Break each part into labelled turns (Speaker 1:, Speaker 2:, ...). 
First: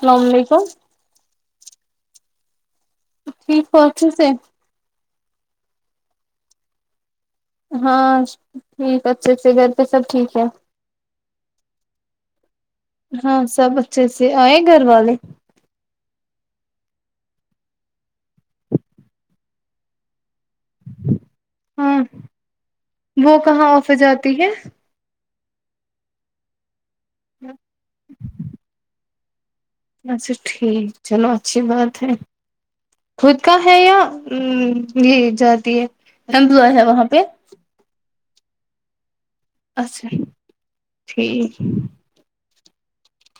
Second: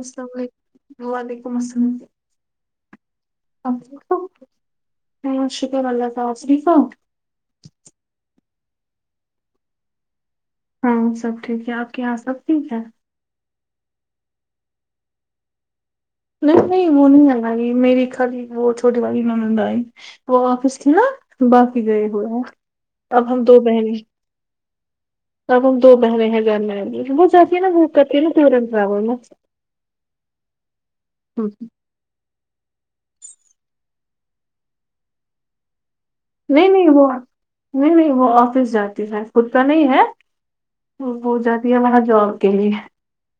Speaker 1: السلام علیکم وعلیکم السلام
Speaker 2: ٹھیک ہو اچھے سے
Speaker 1: ہاں شکر ہے اللہ کا شریفا
Speaker 2: ہاں ٹھیک اچھے سے گھر پہ سب ٹھیک ہے
Speaker 1: ہاں سب ٹھیک ہے آپ کے یہاں سب ٹھیک ہے
Speaker 2: ہاں سب اچھے سے آئے گھر والے
Speaker 1: نہیں نہیں وہ نہیں الائی میری خالی وہ چھوٹی والی ننند آئی وہ آفس تھی نہ باقی
Speaker 2: ہاں
Speaker 1: گئے ہوئے ہیں اب ہم دو بہنیں
Speaker 2: ٹھیک ہے
Speaker 1: اب ہم دو بہنیں ہیں گھرمیں لیکن وہ جاتی ہیں نہ بک کرتی ہیں نا ٹور اینڈ ٹریول میں
Speaker 2: اچھا ٹھیک چلو اچھی بات ٹھیک خود کا ہے یاام یہ جاتی ہے
Speaker 1: نہیں
Speaker 2: امپلائی ہے
Speaker 1: نہیں
Speaker 2: وہاں
Speaker 1: وہ
Speaker 2: پہ
Speaker 1: نہیں نہیں وہ آفس جاتی ہے خود کا نہیں
Speaker 2: اچھا
Speaker 1: ہےوہ وہ
Speaker 2: ٹھیک
Speaker 1: جاتی ہے وہاں جاب کے لیے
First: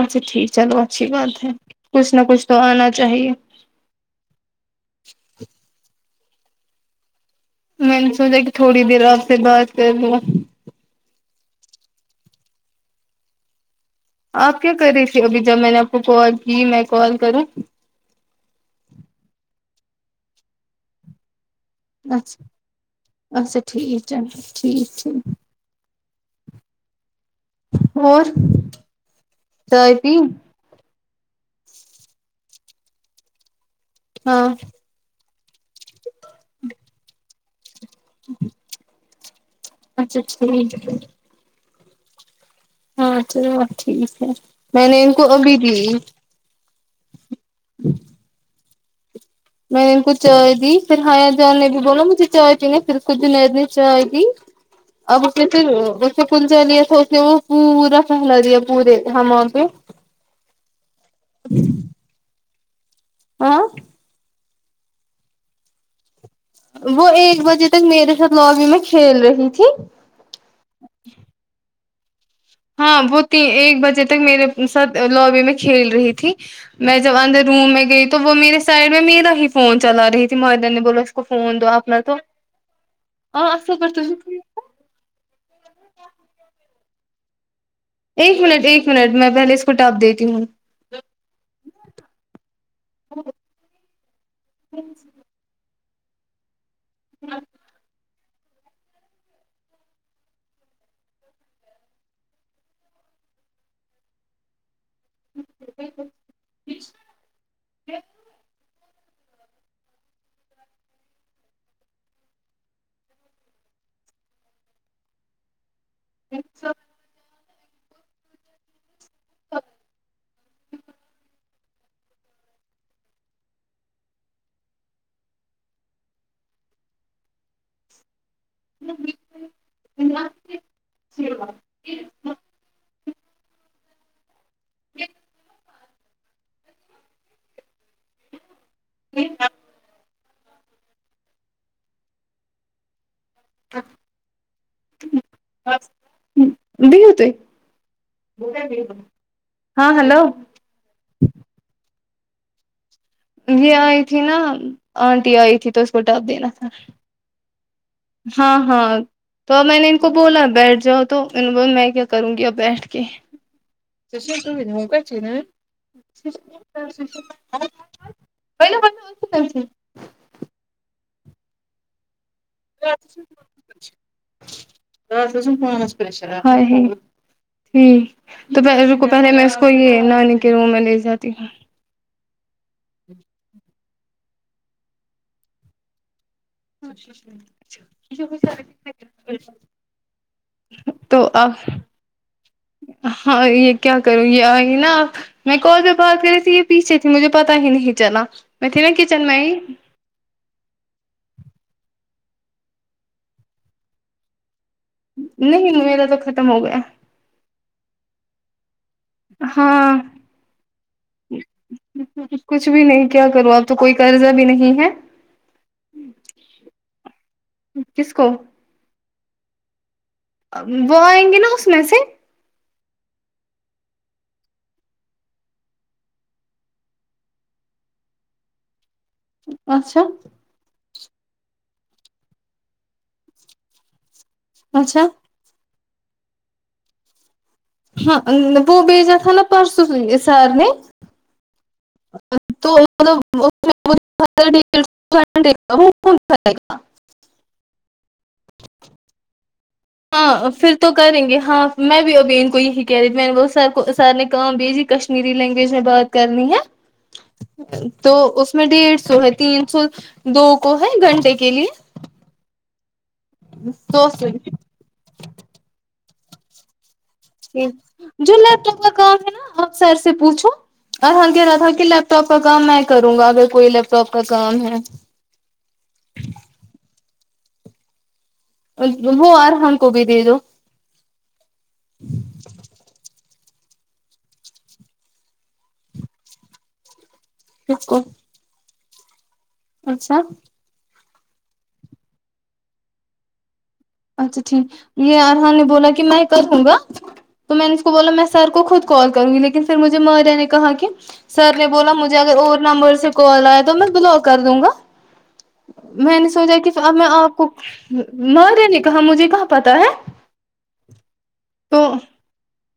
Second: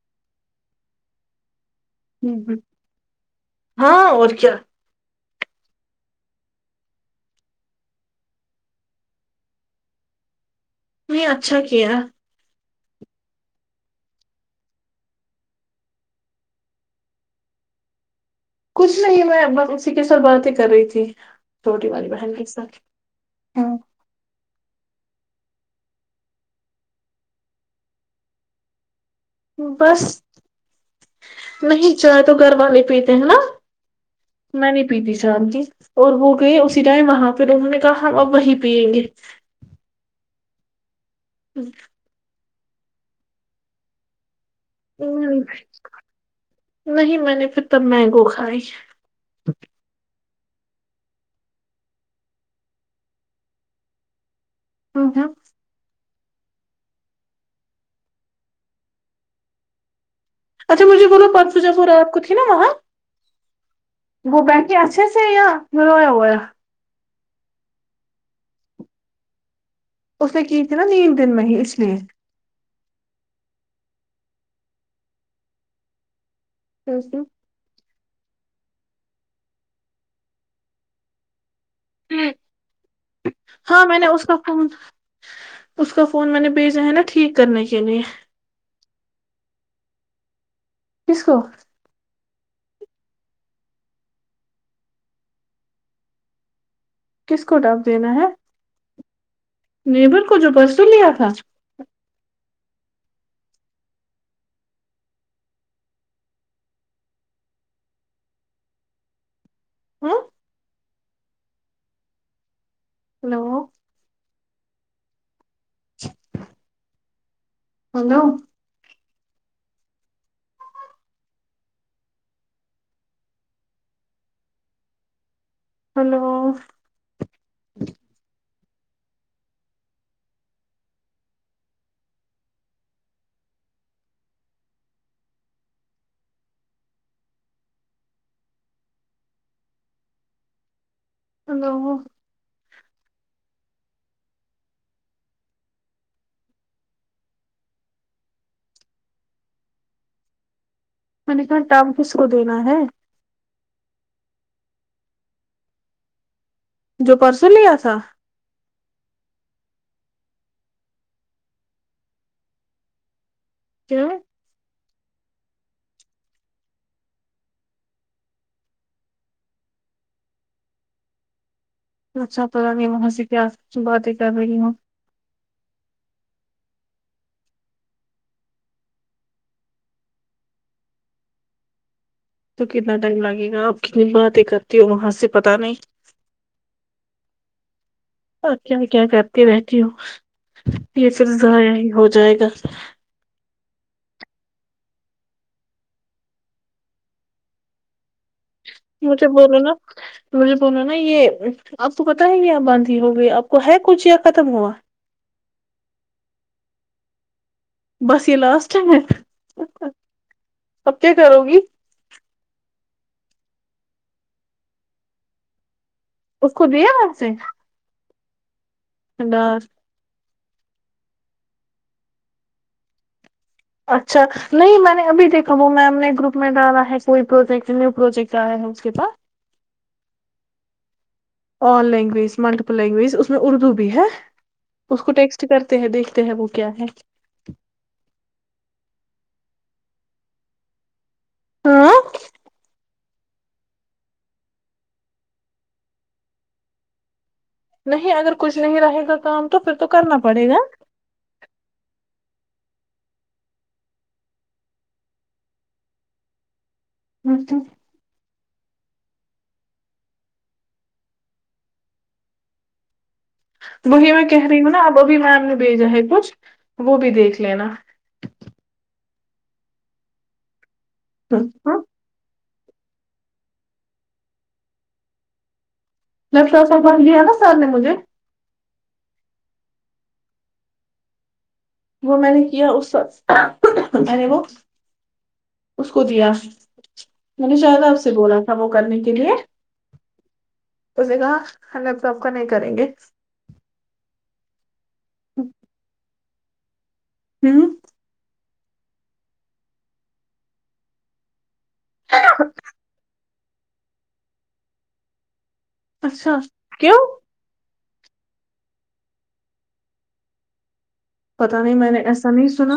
Speaker 2: اچھا ٹھیک چلو اچھی بات ہے کچھ نہ کچھ تو آنا چاہئے
Speaker 1: ہاں اور کیا
Speaker 2: میں نے سوچا کہ تھوڑی دیر آپ سے بات کر لوں
Speaker 1: میں اچھا کیا
Speaker 2: آپ کیا کر رہی تھی ابھی جب میں نے آپ کو کال کی میں کال کروں
Speaker 1: کچھ نہیں میں بس اسی کے ساتھ باتیں کر رہی تھی چھوٹی والی بہن کے ساتھ ہاں
Speaker 2: چلو ٹھیک ٹھیک اور چائے
Speaker 1: بس
Speaker 2: پی
Speaker 1: نہیں چائے تو گھر والے پیتے ہیں نہ
Speaker 2: ہاں
Speaker 1: میں نہیں پیتی شام کی اور وہ گئے اسی ٹائم وہاں پھر انہوں نے کہا ہم اب وہی پیئیں گے
Speaker 2: اچھا ٹھیک ہے ہاں چلو ٹھیک ہے میں نے ان کو ابھی دی
Speaker 1: نہیں میں نے پھر تب مینگو کھائی
Speaker 2: میں نے ان کو چائے دی پھر ہایا جان نے بھی بولا مجھے چائے پینے پھر کھ نیر نے چائے دی اب پھر پھر اسے کلجنیا تھاکہ وہ پورا پہلا دیا پورے ہمام پہ
Speaker 1: اچھا مجھے بو لو پانچجہ پور رات کو تھی نہ وہاں
Speaker 2: اں
Speaker 1: وہ بیٹھے اچھے سے یا رویا ہوا ہے
Speaker 2: وہ ایک بجے تک میرے ساتھ لوبی میں کھیل رہی تھی
Speaker 1: اس نے کی تھی نہ نین دن میں ہی اس لیے
Speaker 2: ہاں وہ تو ایک بجے تک میرے ساتھ لوبی میں کھیل رہی تھی میں جب اندر روم میں گئی تو وہ میرے سائڈ میں میرا ہی فون چلا رہی تھی مائدہ نے بولا اس کو فون دو آپ [unintelligible] نہ تو آپ
Speaker 1: ہاں میں نے اس کا فون اس کا فون میں نے بھیجا ہے نا ٹھیک کرنے کے لیے
Speaker 2: ایک منٹ ایک منٹ میں پہلے اس کو ٹب دیتی ہوں
Speaker 1: کس کو کس کو ٹیب دینا ہے نیبر کو جو پرسوں لیا تھا ھمم ہلو
Speaker 2: ایک [unintelligible]
Speaker 1: ہلو ہلو
Speaker 2: [unintelligible] [unintelligible]
Speaker 1: ہلو
Speaker 2: [unintelligible] ہاں ہلو
Speaker 1: میں نے کہا ٹب کس کو دینا ہے
Speaker 2: یہ آئی تھی نا آنٹی آئی تھی تو اس کو ٹب دینا تھا
Speaker 1: جو پرسوں لیا تھا
Speaker 2: ہاں ہاں تو اب میں نے ان کو بولا بیٹھ جاؤ تو ان بول میں کیا کروں گی اب بیٹھ کے
Speaker 1: کیا
Speaker 2: [unintelligible] [unintelligible]
Speaker 1: اچھا پتا نہیں میں وہاں سے کیا باتیں کر رہی ہوں
Speaker 2: [unintelligible] ہی تو پل روکو پہلے میں اس کو یہ نانی کے روم میں لے جاتی ہوں
Speaker 1: تو کتنا ٹائم لگے گا آپ کتنی باتیں کرتی ہو وہاں سے پتا نہیں آپ کیا کیا
Speaker 2: [unintelligible]
Speaker 1: کرتی رہتی ہوں یہ پھر
Speaker 2: تو اب
Speaker 1: ضائع ہی ہو جائے گا
Speaker 2: ہاں یہ کیا کروں یہ آئی نہ اب میں کال سے بات کر رہی تھی یہ پیچھے تھی مجھے پتا ہی نہیں چلا میں تھی نا
Speaker 1: مجھے
Speaker 2: کچن میں ہی
Speaker 1: بولو نا مجھے بولو نا یہ آپ کو پتا ہے کہ یہاں باندھی ہو گئی آپ کو ہے کچھ ختم ہوا
Speaker 2: نہیں میرا تو ختم ہو گیا
Speaker 1: بس یہ لاسٹ ٹائم ہے
Speaker 2: ہاں
Speaker 1: اب کیا کرو گی
Speaker 2: کچھ بھی نہیں کیا کرو آپ تو کوئی قرضہ بھی نہیں ہے
Speaker 1: اس کو دیا وہاں سے
Speaker 2: کس کو
Speaker 1: اداس
Speaker 2: اب وہ آئنگے نہ اس میں سے
Speaker 1: اچھا نہیں میں نے اب دیکھا وہ میم نے گروپ میں ڈالا ہے کوئی پروجیکٹ نیو پروجیکٹ آیا ہے اس کے پاس
Speaker 2: اچھا
Speaker 1: آل لینگویج ملٹیپل لینگویج اس میں اردو بھی ہے اس
Speaker 2: اچھا
Speaker 1: کو ٹیکسٹ چ کرتے ہیں دیکھتے ہیں وہ کیا ہے
Speaker 2: ہاں وہ بھیجا تھا نا پرسوں سارنے
Speaker 1: ہاں
Speaker 2: توائے [inaudible] گا
Speaker 1: نہیں اگر کچھ نہیں رہے گا کام تو پھر تو کر
Speaker 2: ہاں پھر تو کریں گے ہاں میں بھی ابین کو یہی کہہ رہی تھی میں نے بہت س کو سار نے کام بھیجی کشمیری لینگویج میں بات کرنی ہے تو اس میں ڈیڑھ سو ہے تین سو دو کو ہے گھنٹے کے لیے دو
Speaker 1: وہی میں
Speaker 2: سو
Speaker 1: کہہ رہی ہوں نا اب ابھی میم نے بھیجا ہے کچھ وہ بھی دیکھ
Speaker 2: ج
Speaker 1: لینا
Speaker 2: جو لیپ ٹاپ کا کام ہے نا آپ سر سے پوچھو اور ہ کہہ رہا تھا کہ
Speaker 1: لیپ
Speaker 2: لیپٹ لیپٹاپ کا کام میں کروں گا اگر کوئی لیپ ٹاپ کا کام ہے
Speaker 1: [unintelligible] ن بن لیا ہے نا سر نے مجھے
Speaker 2: ہو اور ہم کو بھی دے دو
Speaker 1: وہ میں نے کیا اس میں نے وہ اس کو دیا میں نے شاید
Speaker 2: اس
Speaker 1: آپ
Speaker 2: کو
Speaker 1: سے بولا تھا وہ کرنے کے لیے
Speaker 2: اچھا
Speaker 1: اس نے کہا ہم لوگ تو آپ کا نہیں کریں گے
Speaker 2: اچھا ٹھیک یہ ارحان نے بولا کہ میں کروں گا تو میں
Speaker 1: ہوں
Speaker 2: نے کو بولا میں سر کو خود کال کروں گی لیکن پھر مجھے ماریا نے کہا کہ سر نے بولا مجھے اگر اور نمبر سے کال آیا تو میں بلاک کر دوں گا میں نے
Speaker 1: اچھا
Speaker 2: سوچا کہ اب
Speaker 1: کیوں
Speaker 2: میں آپ کو ماریا نے کہا مجھے کہاں پتا ہے
Speaker 1: پتا نہیں
Speaker 2: تو
Speaker 1: میں نے ایسا نہیں سنا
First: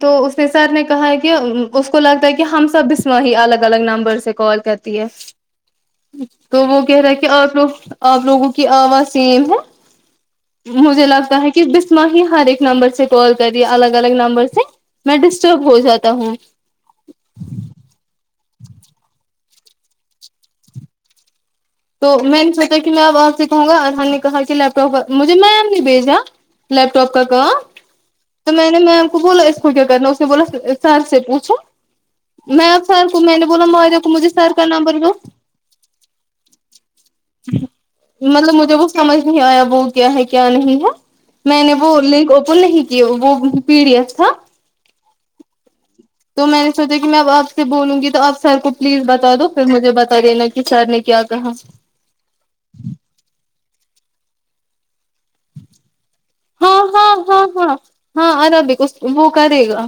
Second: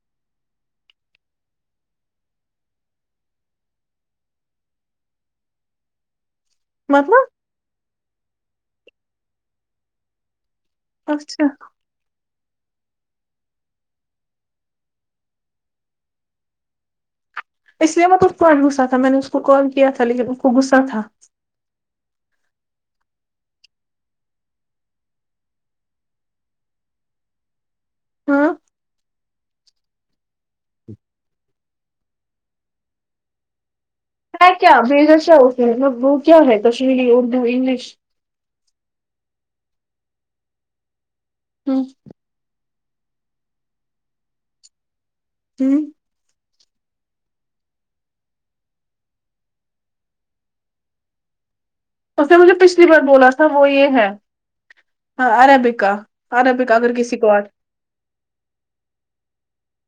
Speaker 2: تو اس نے سر نے کہا کہ اس کو لگتا ہے کہ ہم سب اس وہ ہی الگ الگ نمبر سے کال کرتی ہے [inaudible] تو وہ کہہ رہا ہے کہ
Speaker 1: مطلب
Speaker 2: آپ لوگ آپ لوگوں کی آواز سیم ہے مجھے لگتا
Speaker 1: اچھا
Speaker 2: ہے کہ بسمہ ہی ہر ایک نمبر سے کال کری الگ الگ نمبر سے میں ڈسٹرب ہو جاتا ہوں
Speaker 1: اس لیے میں تو اس [unintelligible] تھا میں نے اس کو کال کیا تھا لیکن اس کو غسا تھا
Speaker 2: تو میں نے سوچا کہ میں آ وہاں سے کہوں گا ارحان نے کہا کہ لیپٹاپ مجھے میم نہیں بھیجا لیپ ٹاپ کا کہا
Speaker 1: ہاں
Speaker 2: تو میں نے میں بولا اس کو کیا کرنا اس نے بولا سر سے پوچھو میں سر کو میں نے بولا ماریا کو مجھے سر کا نمبر دو
Speaker 1: بھیجا سو اس نے وہ کیا ہے کشمیری اردو انگلش
Speaker 2: مطلب مجھے وہ سمجھ نہیں آیا وہ کیا ہے کیا نہیں ہے میں نے
Speaker 1: ہوں
Speaker 2: وہ لنک اوپن نہیں کہ وہ پی ڈی ایف تھا
Speaker 1: ہوں
Speaker 2: تو میں نے سوچا کہ میں اب آپ سے بولوں گی تو آپ سر کو پلیز بتا دو پھر مجھے بتا دینا کہ سر نے کیا کہا
Speaker 1: اس نے مجھے پچھلی بار بولا تھا وہ یہ ہے ہاں اربک کا اربک
Speaker 2: ہاں
Speaker 1: اگر
Speaker 2: ہاں
Speaker 1: کسی کو
Speaker 2: ہاں
Speaker 1: اتی
Speaker 2: ہاں ہاں ارابک وہ کرے گا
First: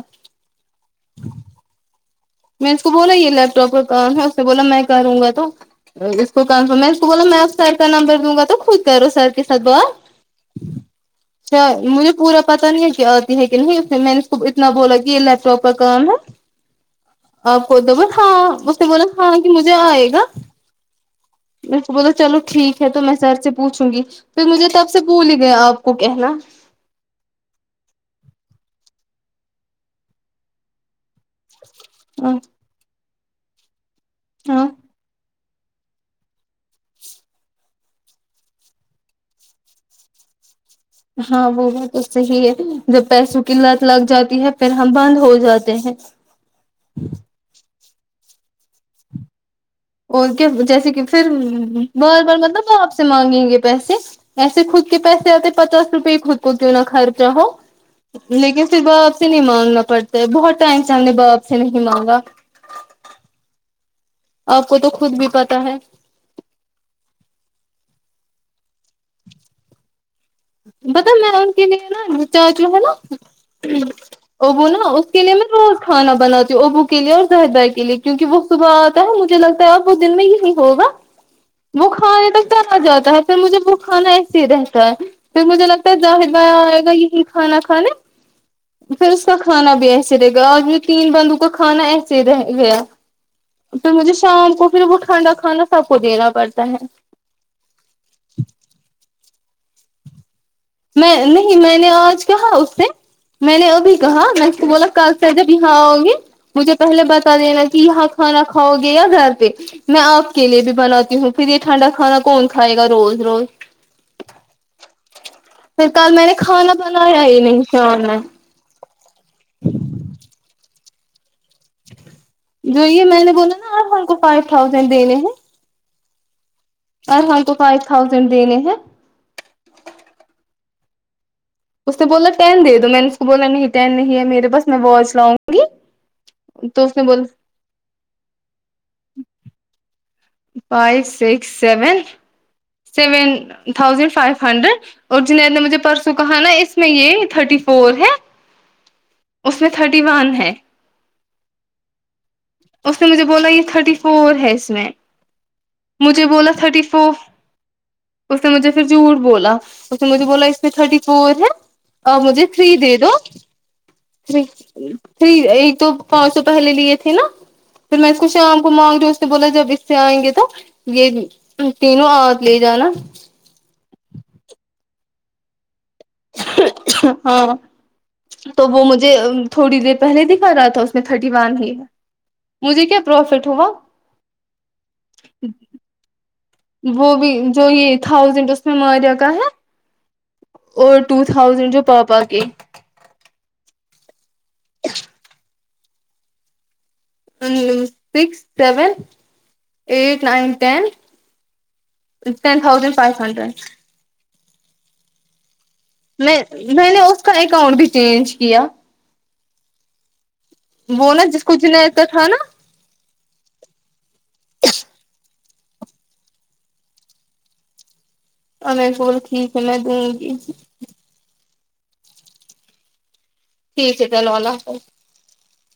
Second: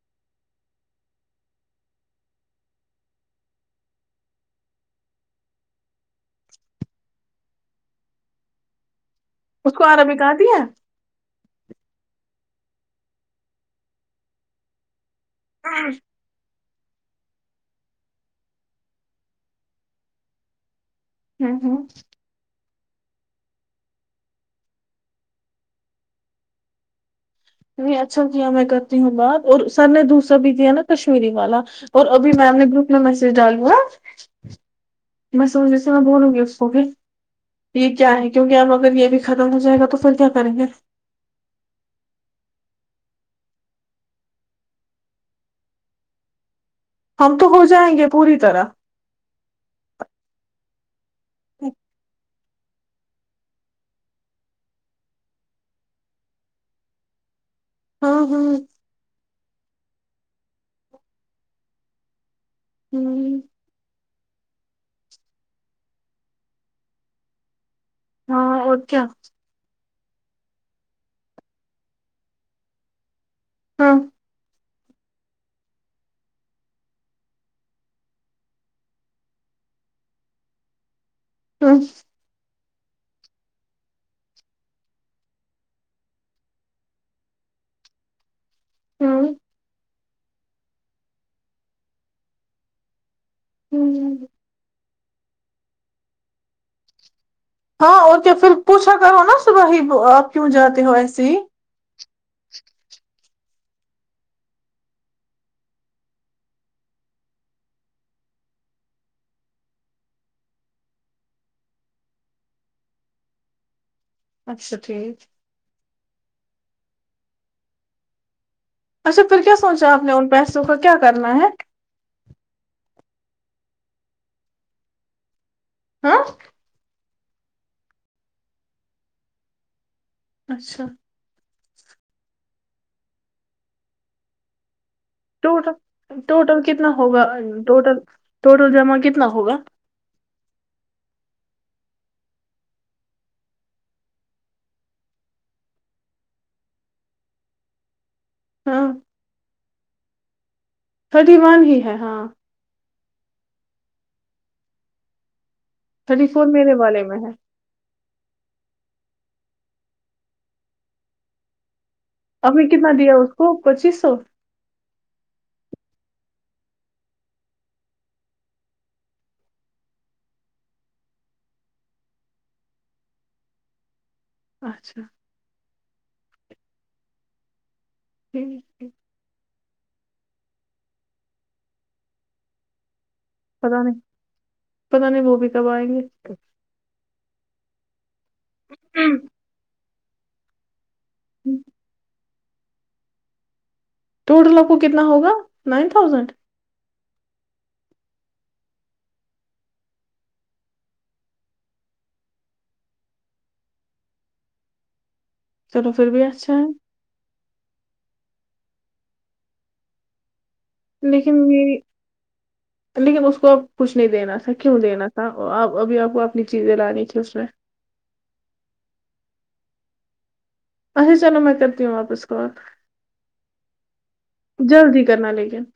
Speaker 2: میں اس کو بولا یہ لیپ ٹاپ کا کام ہے اس سے بولا میں کروں گا تو اس کو کنفرم میں اس کو بولا میں سائڈ کا نمبر دوں گا تو خود کرو سرچ کے ساتھ
Speaker 1: اس کو
Speaker 2: بات
Speaker 1: عربکا آتی ہے
Speaker 2: اچھا مجھے پورا پتہ نہیں ہے کہ آتی ہے کی نہیں اس میں نے اتنا بولا کی یے لیپ ٹاپ پر کام ہے آپ کو ہاں اس نے بولا ہاں کہ مجھے آئے گا
Speaker 1: ہوں
Speaker 2: میرے
Speaker 1: ہوں
Speaker 2: تو بولا چلو ٹھیک ہے تو میں سر سے پوچھوں گی پھر مجھے تب سے بھول ہی گیا آپ کو کہنا
Speaker 1: اچھا کیا میں کرتی ہوں بات اور سر نے دوسرا بھی دیا نا کشمیری والا اور ابھی میم نے گروپ میں میسج ڈال دیا
Speaker 2: ہاں
Speaker 1: میں سمجھی سے میں بولوں گی اس کو بھی یے کیا ہے کیونکی ہم اگر یے بھی ختم ہو جائے گا تو پھر کیا کریں گے
Speaker 2: ہاں وہ بات تو صحیح ہے جب پیسوں کی لت لگ جاتی ہے پھر ہم بند ہو جاتے ہیں
Speaker 1: ہم تو ہو جائیں گے پوری طرح
Speaker 2: اور کیا جیسے کی فر بار بار مطلب آپ سے مانگیں گے پیسے ایسے خود کے پیسے آتے پچاس روپئے خود کو کیوں نہ خرچہ ہو
Speaker 1: ہاں ہاں
Speaker 2: لیکن پھر باپ آپ سے نہیں مانگنا پڑتا بہت ٹائم سے ہم نے باپ سے نہیں مانگا
Speaker 1: ہمم
Speaker 2: آپ کو تو خود بھی پتا ہے
Speaker 1: ہاں اور کیا
Speaker 2: بتہ میں ان کے لیے نا چاچو ہے نا
Speaker 1: ہاں
Speaker 2: وہ بولا [unintelligible] کھانا بناتی ہوں ابو کے لیے اور زاہد بھائی کے لیے کیونکی وہ صبح آتا ہے مجھے لگتا ہے اب وہ دن میں یہی ہوگا
Speaker 1: ہ
Speaker 2: وہ کھانے تک تو آ جاتا ہے پھر مجھے وہ کھانا ایسے ہی رہتا ہے پھر مجھے لگتا ہے زاہد بھائی آئے گا یہی کھانا کھالے پھر اس
Speaker 1: ہ
Speaker 2: کا کھانا بھی ایسا رہے گا آج میں تین بندو کا کانا ایسے رہ گیا پھر مجھے شام کو پھر وہ ٹھنڈا کھانا سب کو دینا پڑتا ہے
Speaker 1: ہاں اور کیا پھر پوچھا کرو نا صبح ہی آب کیوں جاتے ہو
Speaker 2: میں
Speaker 1: ایسے ہی
Speaker 2: نہیں میں نے آج کہا اس میں نے ا بھی کہا میں بولا کل سے جب یہاں آؤں گی مجھے پہلے بتا دینا کی یہاں کھانا کھاؤ گے یا گھر پے میں آپ کے لیے بھی بناتی ہوں پھر یے ٹھنڈا کھانا کون کھائے گا روز روز
Speaker 1: اچھا ٹھیک
Speaker 2: پھر کل میں نے کھانا بنایا ہی نہیں شام میں
Speaker 1: اچھا پھر کیا سوچا آپ نے ان پیسوں کا کیا کرنا ہے
Speaker 2: جو یے میں نے بولا نا آپ ارحان کو فائیو تھازینڈ دینے ہیں
Speaker 1: ہاں
Speaker 2: ارحان کو فائیو تھاؤزینڈ دینے ہیں
Speaker 1: اچھا
Speaker 2: اس نے بولا ٹین دے دو میں نے اس کو بولا نہیں ٹین نہیں ہے میرے بس میں واچ لاؤں گی
Speaker 1: ٹوٹل ٹوٹل
Speaker 2: تو
Speaker 1: کتنا
Speaker 2: اس نے
Speaker 1: ہوگا
Speaker 2: بولا
Speaker 1: ٹوٹل ٹوٹل جمع کتنا ہوگا
Speaker 2: five six seven seven thousand five hundred اور جنید نے مجھے پرسوں کہا نا اس میں یے تھرٹی فور ہے
Speaker 1: ہاں
Speaker 2: اس میں تھرٹی ون ہے
Speaker 1: تھرٹی ون ہی ہے ہاں
Speaker 2: اس نے مجھے بولا یے تھرٹی فور ہے اس میں مجھے
Speaker 1: تھرٹی فور
Speaker 2: بولا
Speaker 1: میرے
Speaker 2: تھرٹی
Speaker 1: والے
Speaker 2: فوف
Speaker 1: میں ہے
Speaker 2: اس نے مجھے پھر جھوٹ بولا اس نے مجھے بولا اس میں تھرٹی فور ہے آپ مجھے
Speaker 1: نے
Speaker 2: تھری
Speaker 1: کتنا
Speaker 2: دے دو
Speaker 1: دیا اس کو پچیس سو
Speaker 2: تھری پھر ایک تو پانچ سو پہلے لیے تھے نا پھر میں اس کو شام کو مانگ رہی جو اس نے بولا جب اس سے آئیں گے تو یہ تینوں آپ لے جانا
Speaker 1: اچھا
Speaker 2: ہاں
Speaker 1: ٹھیک
Speaker 2: تو وہ
Speaker 1: ٹھیک
Speaker 2: مجھے تھوڑی دیر پہلے دکھا رہا تھا اس میں تھرٹی ون ہی ہے مجھے کیا پروفٹ ہوا
Speaker 1: پتا نہیں پتا نہیں وہ بھی کب آئیں گے
Speaker 2: وہ بھی جو یہ تھاؤزینڈ اس میں ماریا کا ہے اور ٹو تھاؤزینڈ جوپا پا کے
Speaker 1: ٹوٹل آپ کو کتنا ہوگا nine thousand
Speaker 2: six seven eight nine ten ten thousand five hundred
Speaker 1: چلو پھر بھی
Speaker 2: میں
Speaker 1: اچھا ہے
Speaker 2: میں نے اس کا اکاؤنٹ بھی چینج کیا وہ نا
Speaker 1: لیکن
Speaker 2: جس کو
Speaker 1: میری
Speaker 2: جنید کا تھا نا
Speaker 1: لیکن اس کو اب کچھ نہیں دینا تھا کیوں دینا تھا آپ ابھی آپ کو اپنی چیزیں لانی تھی اس میں
Speaker 2: اور میرے کول ٹھیک ہے میں دوں گی
Speaker 1: اے چلو میں کرتی ہوں واپس کال
Speaker 2: ٹھیک ہے چلو اللہ حافظ
Speaker 1: جلدی کرنا لیکن